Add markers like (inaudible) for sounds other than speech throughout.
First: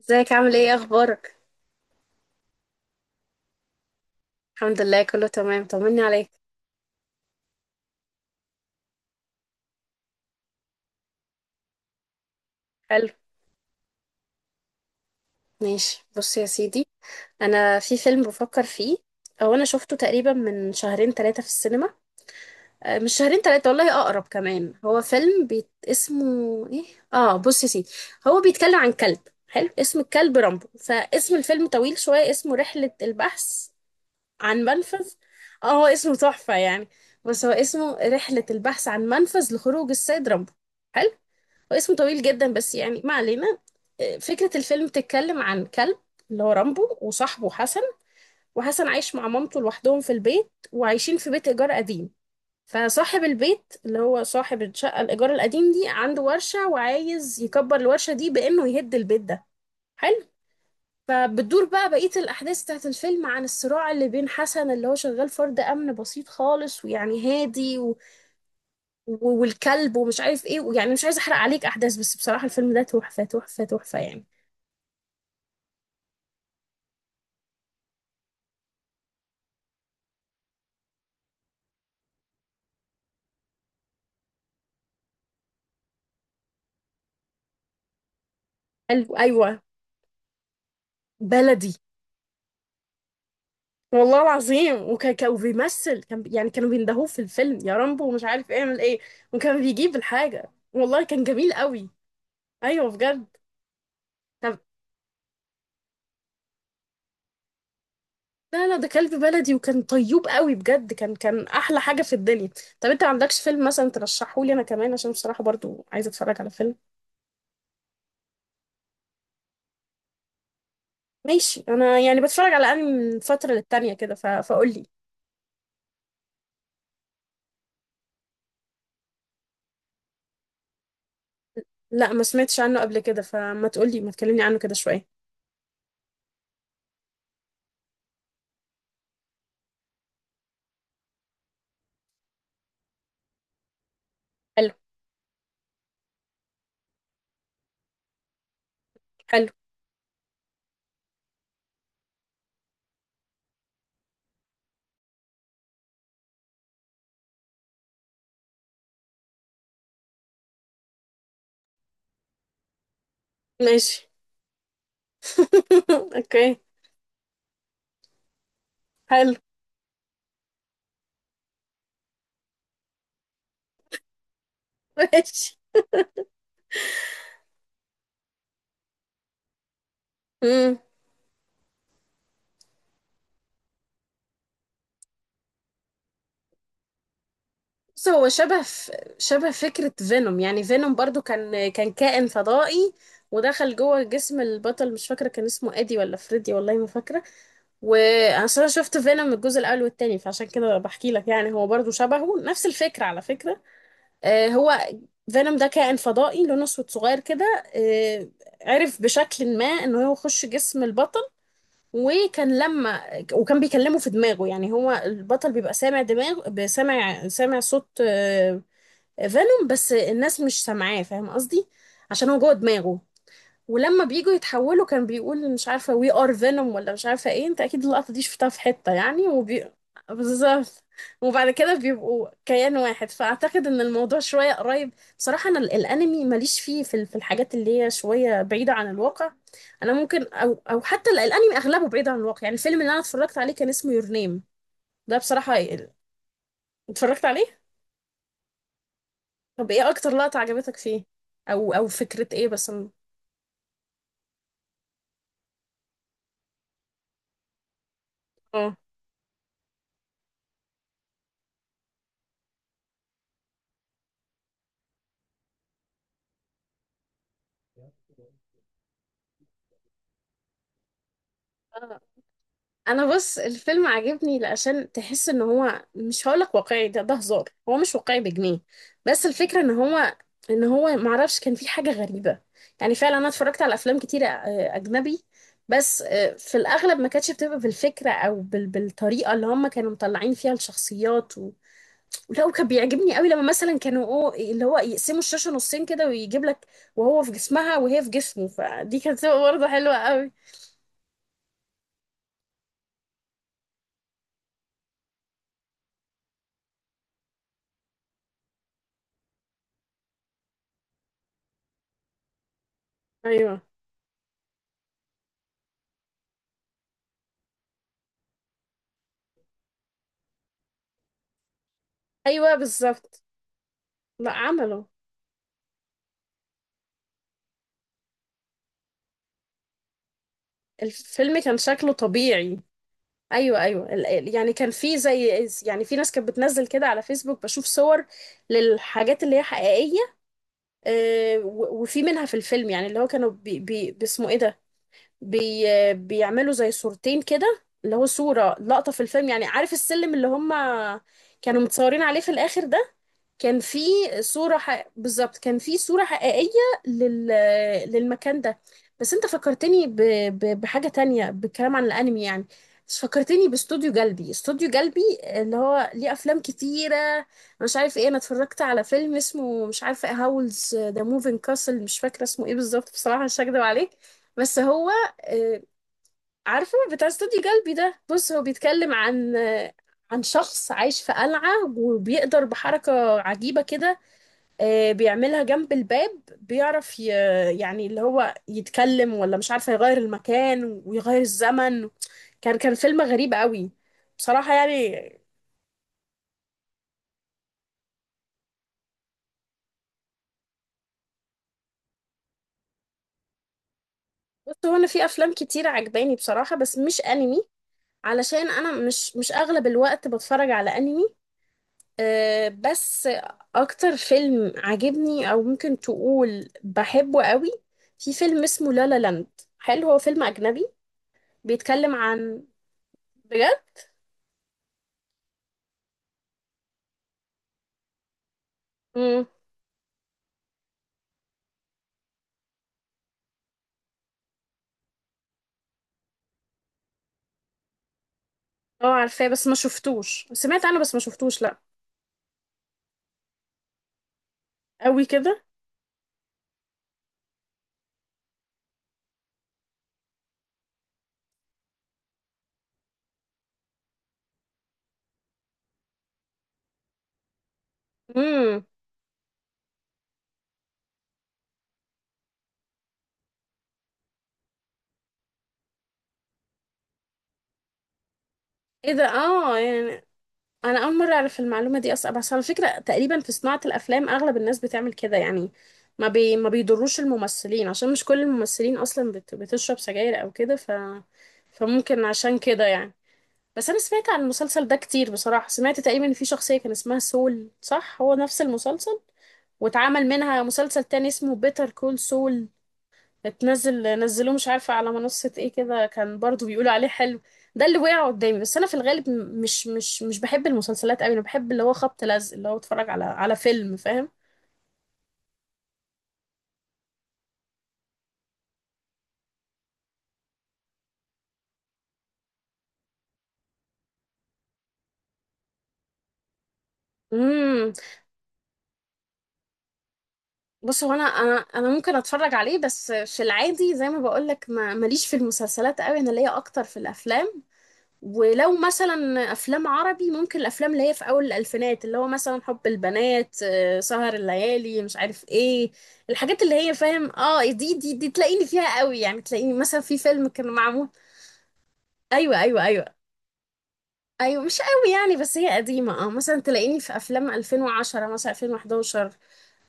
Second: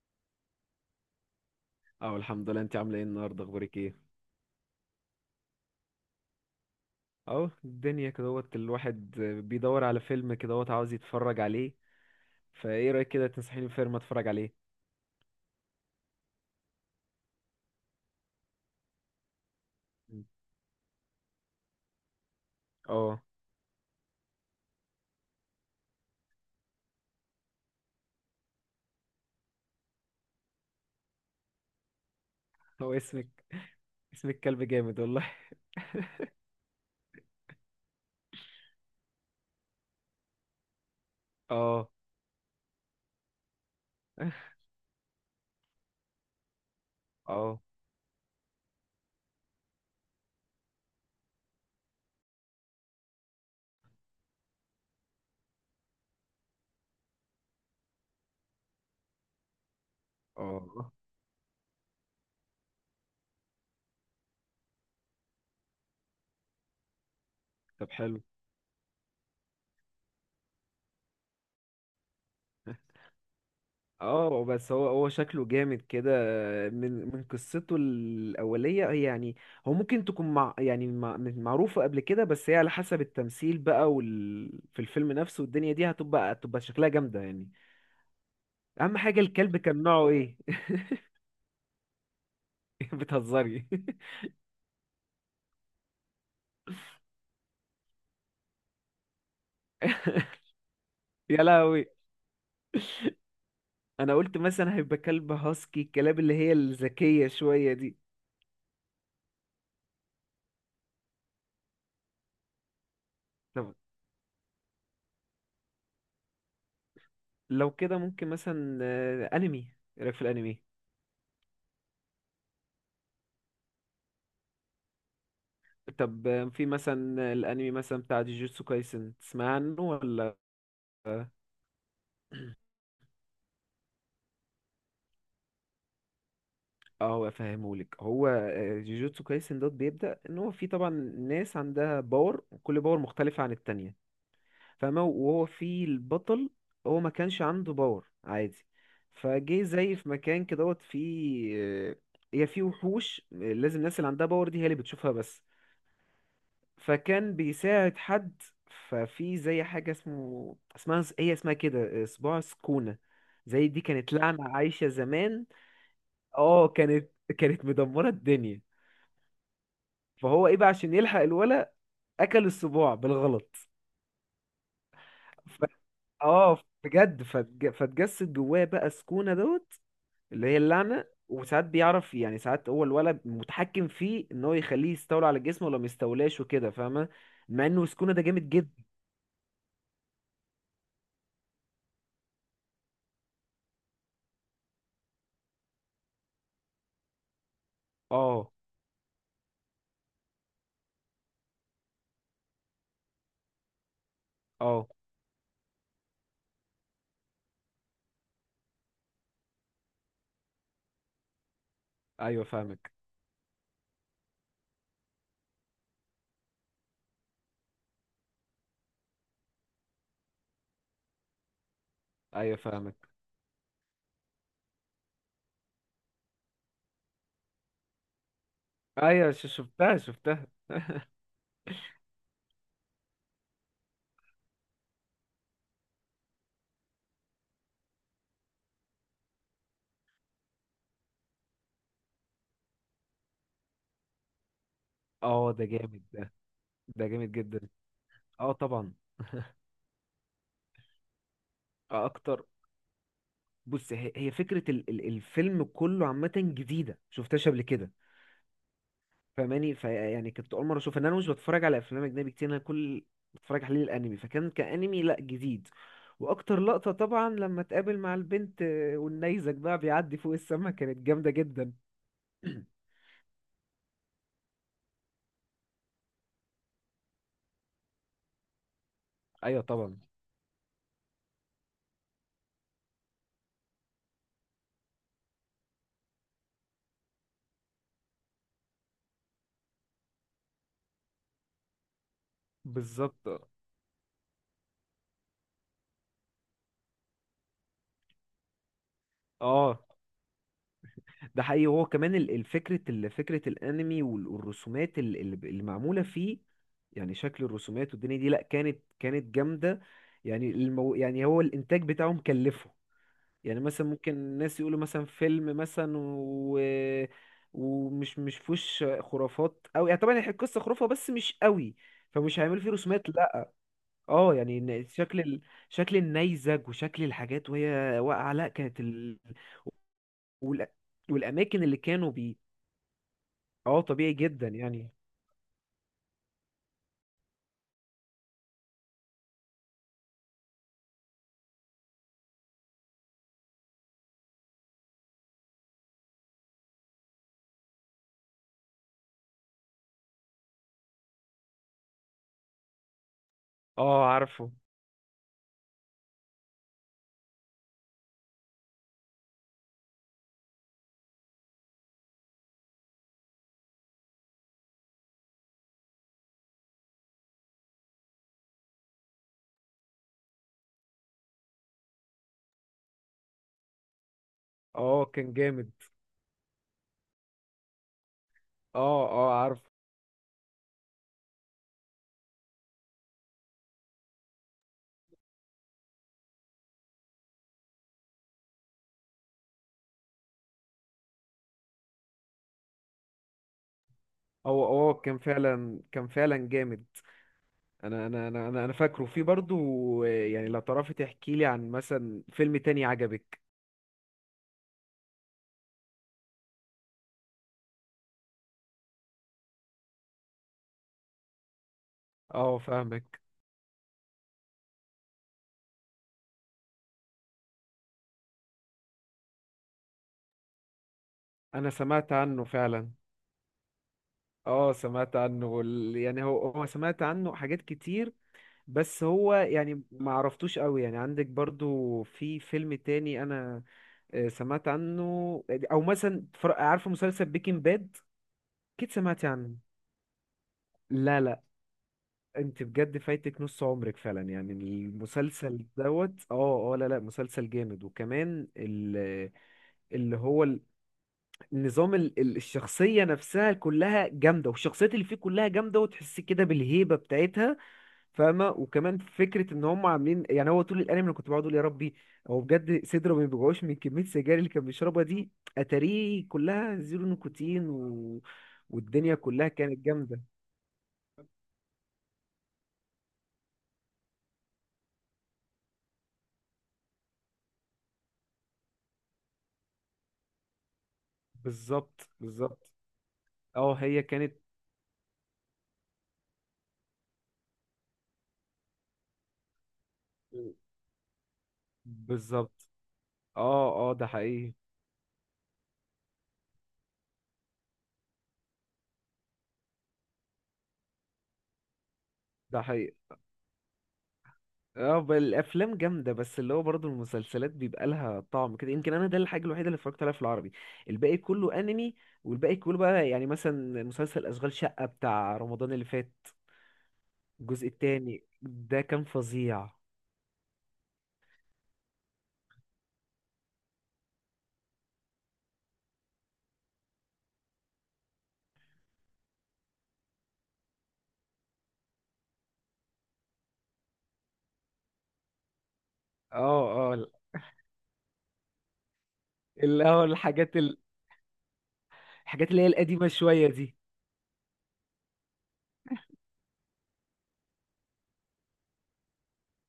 ازيك؟ عامل ايه؟ اخبارك؟ اه، الحمد لله. انت عامله ايه النهارده؟ اخبارك ايه؟ الحمد لله، كله تمام. طمني عليك. اهو الدنيا كدهوت الواحد بيدور على فيلم كدهوت عاوز يتفرج عليه. فايه حلو، رايك كده تنصحيني بفيلم اتفرج عليه؟ ماشي بص يا سيدي. انا في فيلم بفكر فيه او انا شفته (laughs) مم. تقريبا من شهرين ثلاثة في السينما. مش اه، شهرين ثلاثة، والله اقرب كمان. هو فيلم اسمه ايه؟ اه، بص يا سيدي، هو بيتكلم عن كلب حلو. اسم الكلب رامبو، فاسم الفيلم طويل شوية. اسمه رحلة هو اسمك البحث اسمك كلب عن جامد منفذ. والله. اه، هو اسمه تحفة يعني. بس هو اسمه رحلة البحث عن منفذ لخروج السيد رامبو. حلو، اه. واسمه طويل جدا، بس يعني ما علينا. فكرة (laughs) الفيلم تتكلم عن كلب، اللي هو رامبو، وصاحبه اه، حسن. وحسن عايش مع مامته لوحدهم في البيت، وعايشين في بيت إيجار قديم. فصاحب البيت، اللي هو صاحب الشقة الإيجار القديم دي، عنده ورشة، وعايز يكبر الورشة دي بإنه يهد البيت ده. حلو. اه، فبتدور بقى بقية الأحداث بتاعت الفيلم عن الصراع اللي بين حسن، اللي هو شغال فرد أمن بسيط خالص ويعني هادي، طب حلو. والكلب، ومش عارف ايه. يعني مش عايزه احرق عليك احداث، بس بصراحه الفيلم ده تحفه تحفه تحفه يعني. اه، بس هو شكله جامد كده، من قصته الأولية، هي يعني هو ممكن تكون مع، يعني مع معروفة قبل كده، بس هي على حسب التمثيل بقى وال في الفيلم نفسه، والدنيا دي هتبقى شكلها جامدة يعني. اهم حاجه الكلب ايوه، كان نوعه ايه؟ بلدي، (laughs) بتهزري؟ والله العظيم. وكان بيمثل، يعني كانوا بيندهوه في الفيلم، يا رامبو ومش عارف اعمل ايه، وكان بيجيب الحاجه. والله كان (laughs) يا جميل لهوي. قوي. ايوه بجد. انا قلت طب مثلا هيبقى كلب هاسكي، الكلاب اللي هي الذكيه شويه دي. لا لا، ده كلب بلدي، وكان طيوب قوي بجد. كان احلى حاجه في الدنيا. طب انت ما عندكش فيلم طب مثلا ترشحه لي انا كمان؟ عشان بصراحه برضو عايزه اتفرج على فيلم. لو كده ممكن مثلا انمي. ايه رايك في الانمي؟ ماشي، انا يعني بتفرج على انمي من فتره للتانيه كده فقول لي. طب، في مثلا الانمي مثلا بتاع جوجوتسو كايسن، تسمع عنه ولا؟ اه. لا، ما سمعتش عنه قبل كده، فما تقولي، ما تكلمني عنه كده شوية. هو افهمهولك، هو جوجوتسو كايسن دوت بيبدأ ان هو في طبعا ناس عندها باور، وكل باور مختلفه عن التانية. حلو، فاهمة؟ وهو في البطل، هو ما كانش عنده باور عادي، حلو فجه زي في مكان كده دوت فيه. هي فيه وحوش، لازم الناس اللي عندها باور دي هي اللي بتشوفها بس. فكان بيساعد حد. ففي زي حاجة اسمها كده صباع سكونة. زي دي ماشي. كانت لعنة عايشة زمان. (laughs) اوكي، اه، كانت مدمرة الدنيا. حلو فهو ايه بقى عشان يلحق الولا، اكل الصباع بالغلط. ماشي. ف... اه بجد، فتجسد جواه بقى سكونة دوت، اللي هي امم. اللعنة. وساعات بيعرف يعني، ساعات هو الولد متحكم فيه ان هو يخليه يستولى على جسمه ولا ما يستولاش وكده، فاهمة؟ مع انه بص، سكونة ده هو جامد جدا. شبه فكرة فينوم. يعني فينوم برضو كان كائن فضائي، ودخل جوه جسم البطل. مش فاكرة كان اسمه ادي ولا فريدي، والله ما فاكرة. اه. واصل انا شفت فينوم الجزء الاول والتاني، فعشان كده بحكي لك يعني هو برضو شبهه، نفس الفكرة على فكرة. آه، هو اه، فينوم ده كائن فضائي لونه اسود صغير كده. عرف بشكل ما انه هو يخش جسم البطل. ايوه وكان فاهمك. لما وكان بيكلمه في دماغه. يعني هو البطل بيبقى سامع صوت فينوم، بس الناس مش سامعاه، فاهم قصدي؟ عشان هو جوه ايوه دماغه. فاهمك. ولما بييجوا يتحولوا كان بيقول مش عارفة we are venom ولا مش عارفة ايه. انت اكيد اللقطة دي شفتها في حتة يعني ايوه، شفتها. بالظبط. وبعد كده بيبقوا كيان واحد. فاعتقد ان الموضوع شوية قريب. بصراحة انا الانمي ماليش فيه، في في الحاجات اللي هي شوية بعيدة عن الواقع. انا ممكن، او حتى الانمي اغلبه بعيد عن الواقع يعني. الفيلم اللي انا اتفرجت عليه كان اسمه يور نيم. ده اه بصراحة ده جامد. ده ده اتفرجت جامد عليه. جدا. اه طبعا. طب ايه اكتر لقطة عجبتك فيه، او آه فكرة اكتر. ايه بس؟ بص، هي فكرة ال الفيلم كله عامة، جديدة شفتهاش قبل كده. اه، فماني فيعني كنت اول مره اشوف ان انا مش بتفرج على افلام اجنبي كتير، انا كل بتفرج عليه الانمي، فكان كانمي لا جديد. واكتر لقطه طبعا لما اتقابل مع البنت والنيزك بقى بيعدي فوق السما، كانت جامده جدا. (clears throat) انا بص الفيلم عجبني لأشان تحس ان هو مش هقولك واقعي، ده هزار، هو مش واقعي بجنيه، بس الفكرة ايوه ان طبعا. هو، معرفش كان في حاجة غريبة. يعني فعلا انا اتفرجت على افلام كتيرة اجنبي، بس في الاغلب ما كانتش بتبقى بالفكرة او بالطريقة اللي هم كانوا مطلعين فيها الشخصيات ولا. وكان بيعجبني بالظبط. قوي لما مثلا كانوا، أو اللي هو، يقسموا الشاشة نصين كده ويجيب لك وهو في جسمها وهي في جسمه، فدي كانت برضه اه حلوة قوي. ده حقيقي. هو كمان الفكرة، فكرة الانمي والرسومات اللي معمولة فيه. يعني شكل الرسومات والدنيا دي، لا، كانت جامدة. يعني يعني هو الانتاج بتاعه مكلفه. يعني ايوه، مثلا ممكن الناس يقولوا مثلا فيلم مثلا ومش مش فيهوش خرافات قوي يعني، طبعا هي القصه خرافه بس مش قوي، فمش ايوه هيعملوا فيه رسومات، بالظبط. لا. لا اه يعني إن عمله، شكل النيزك وشكل الحاجات وهي واقعه، لا كانت وال... الفيلم كان والاماكن اللي شكله كانوا بيه. طبيعي. ايوه، اه ايوه، طبيعي جدا يعني كان يعني. في زي، يعني في ناس كانت بتنزل كده على فيسبوك، بشوف صور للحاجات اللي هي حقيقيه. وفي منها في الفيلم، يعني اللي هو كانوا بي باسمه ايه ده، بي آه، بيعملوا زي صورتين كده، اللي هو صوره لقطه في الفيلم. يعني عارف السلم اللي هم كانوا متصورين عليه في الاخر ده، كان في اه عارفه. بالظبط، كان في صورة حقيقية لل... للمكان ده. بس انت فكرتني بحاجة تانية، بالكلام عن الانمي يعني. بس فكرتني باستوديو جلبي، استوديو جلبي اللي هو ليه افلام كتيرة. أنا مش عارف ايه، انا اتفرجت على فيلم اسمه مش عارفة، هاولز ذا موفينج كاسل، مش فاكرة اسمه ايه بالظبط بصراحة، مش هكدب عليك. بس هو اه كان آه، جامد. عارفة بتاع استوديو جلبي ده. بص، هو اه، بيتكلم اه عارفه. عن شخص عايش في قلعة، وبيقدر بحركة عجيبة كده، بيعملها جنب الباب، بيعرف يعني اللي هو يتكلم، ولا مش عارفة، يغير المكان ويغير الزمن. كان فيلم غريب قوي بصراحة هو، اه يعني. كان فعلا جامد. انا فاكره في برضو، يعني لو تعرفي تحكي لي عن مثلا فيلم تاني عجبك. بص، هو أنا في أفلام كتير عجباني بصراحة، بس مش أنمي. علشان أنا مش أغلب الوقت بتفرج على أنمي. أه اه بس، فاهمك. اكتر فيلم عجبني، او ممكن تقول بحبه قوي، في فيلم اسمه لا لا لاند. حلو، هو فيلم اجنبي، انا بيتكلم سمعت عن. عنه فعلا. بجد. اه سمعت عنه يعني هو سمعت عنه حاجات كتير، بس امم. هو يعني ما عرفتوش قوي يعني. عندك برضو في فيلم تاني انا سمعت عنه؟ او مثلا عارفه مسلسل بيكنج باد، اه اكيد سمعتي عارفاه، بس ما عنه. شفتوش. سمعت عنه، بس ما لا، شفتوش لا، لا. انت بجد فايتك نص عمرك فعلا يعني، قوي كده. المسلسل دوت، اه، اه، لا، لا، مسلسل جامد. وكمان اللي هو ال- النظام الشخصية نفسها كلها جامدة، والشخصيات اللي فيه كلها جامدة، وتحس كده بالهيبة بتاعتها. فاهمة؟ امم. وكمان فكرة ان هم عاملين يعني، هو طول الانمي انا كنت بقعد اقول يا ربي، هو بجد صدره ما بيوجعوش من كمية السجاير اللي كان بيشربها دي، اتاريه كلها زيرو نيكوتين. ايه ده؟ والدنيا كلها اه كانت يعني، جامدة. انا اول مره اعرف المعلومه دي اصلا. بس على فكره، تقريبا في صناعه الافلام اغلب الناس بتعمل كده يعني، ما بيضروش الممثلين، عشان مش كل الممثلين اصلا بتشرب سجاير او كده، فممكن بالظبط، عشان كده بالظبط. يعني. بس اه انا هي سمعت عن كانت. المسلسل ده كتير بصراحه. سمعت تقريبا ان في شخصيه كان اسمها سول، صح؟ هو نفس المسلسل، واتعمل منها مسلسل تاني اسمه بيتر كول سول، بالظبط. اه، اتنزل، اه ده نزلوه مش حقيقي. عارفة على منصة ايه كده، كان برضو بيقولوا عليه حلو. ده اللي وقع قدامي. بس انا في الغالب مش بحب المسلسلات قوي. انا بحب اللي هو خبط لزق، اللي هو ده اتفرج حقيقي. على فيلم، فاهم؟ اه، الافلام جامده، بس اللي هو برضه المسلسلات بيبقى لها طعم كده، يمكن انا ده الحاجه الوحيده اللي اتفرجت عليها في العربي، الباقي كله انمي. والباقي كله بقى يعني مثلا مسلسل اشغال شقه بتاع رمضان اللي فات، الجزء امم. التاني ده كان فظيع. بص، هو انا ممكن اتفرج عليه، بس في العادي زي ما بقول لك ما ماليش في المسلسلات قوي. انا ليا اكتر في الافلام. ولو مثلا افلام عربي، ممكن الافلام اللي هي في اول الالفينات، اللي هو مثلا حب البنات، سهر الليالي، مش عارف ايه، اه، الحاجات اللي هي، اه، فاهم؟ اه، دي تلاقيني فيها قوي يعني. تلاقيني مثلا اللي في هو فيلم كان الحاجات معمول، ايوه الحاجات ايوه اللي هي ايوه، القديمه شويه دي. ايوه مش قوي يعني، بس هي قديمه. اه، مثلا تلاقيني في افلام 2010، مثلا 2011.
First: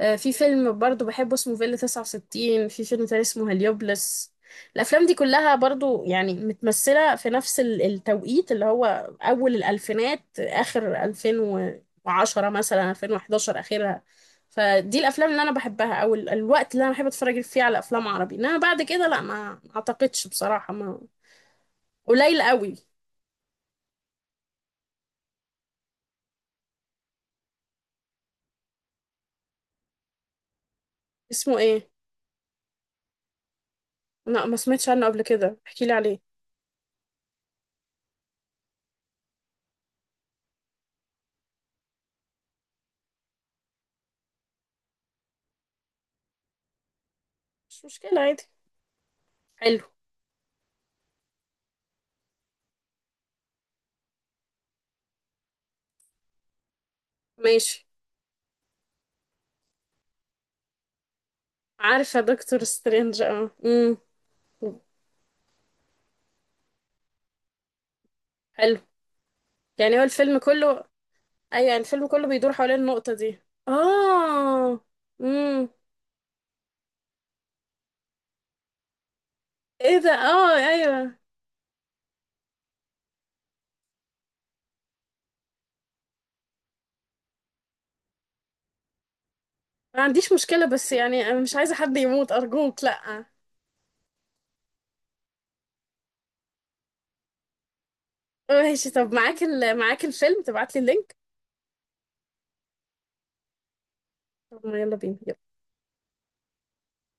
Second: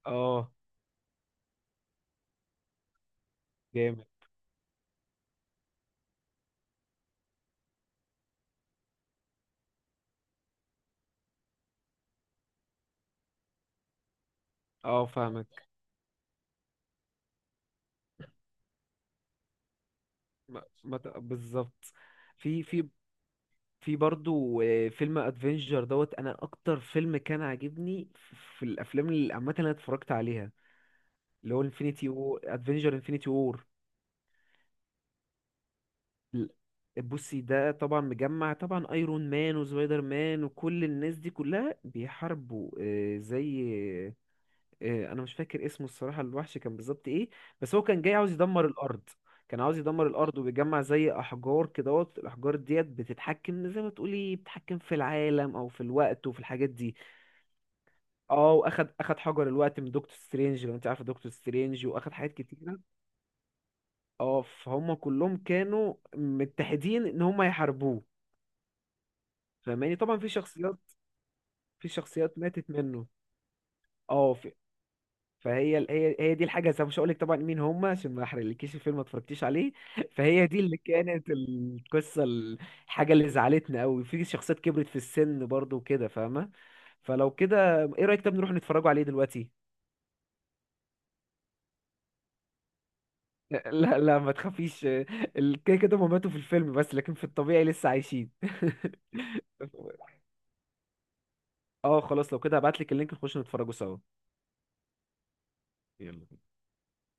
في اه فيلم برضو بحبه اسمه فيلا 69، في فيلم تاني اسمه جامد. هليوبلس. الأفلام دي كلها برضو يعني متمثلة في نفس التوقيت اللي هو أول الألفينات، آخر 2010، مثلا 2011 آخرها. فدي اه الأفلام اللي أنا فاهمك. بحبها، أو الوقت اللي أنا بحب أتفرج فيه على أفلام عربي. إنما بعد كده لا، ما أعتقدش ما... بصراحة ما... ما ت- بالظبط. قليل في قوي. في في برضو، فيلم ادفنجر دوت. انا اكتر فيلم كان عاجبني في الافلام اللي عامه اللي انا اتفرجت عليها، اللي اسمه هو إيه؟ انفينيتي و ادفنجر انفينيتي وور. لا، ما سمعتش عنه قبل كده، احكيلي عليه. بصي، ده طبعا مجمع طبعا، ايرون مان وسبايدر مان وكل الناس دي كلها بيحاربوا زي، انا مش فاكر اسمه الصراحة، الوحش كان بالظبط ايه. بس هو مش كان جاي مشكلة، عاوز عادي. يدمر الارض، كان عاوز حلو، يدمر الارض، وبيجمع زي احجار كدهوت، الاحجار ديت بتتحكم، زي ما تقولي بتتحكم في العالم او في الوقت وفي الحاجات دي. ماشي. اه، واخد حجر الوقت من دكتور سترينج، لو انت عارف دكتور سترينج، واخد عارفة حاجات دكتور كتيره. سترينج، اه. اه، فهم كلهم كانوا متحدين ان هم يحاربوه. حلو، فاهماني؟ يعني هو طبعا في الفيلم شخصيات، كله. ايوه، يعني في الفيلم كله شخصيات بيدور ماتت حوالين منه. النقطة دي. اه، اه. امم. فهي هي هي دي الحاجه، زي، مش هقول لك طبعا مين هم، عشان ما احرقلكيش الفيلم ما اتفرجتيش عليه. ايه ده؟ (laughs) فهي اه، دي اللي ايوه. كانت القصه، الحاجه اللي زعلتنا قوي في شخصيات كبرت في السن برضو وكده، فاهمه؟ فلو كده، ايه رايك؟ طب نروح نتفرجوا عليه دلوقتي. ما عنديش مشكلة، بس يعني انا مش عايزة حد يموت ارجوك، لا. لا، لا، ما تخافيش. كده كده هما ماتوا في الفيلم بس، لكن في الطبيعي لسه عايشين. ماشي، طب (laughs) معاك معاك الفيلم؟ تبعت لي اللينك. اه خلاص، لو كده هبعتلك اللينك نخش نتفرجوا سوا. طب ما يلا بينا، يلا. يلا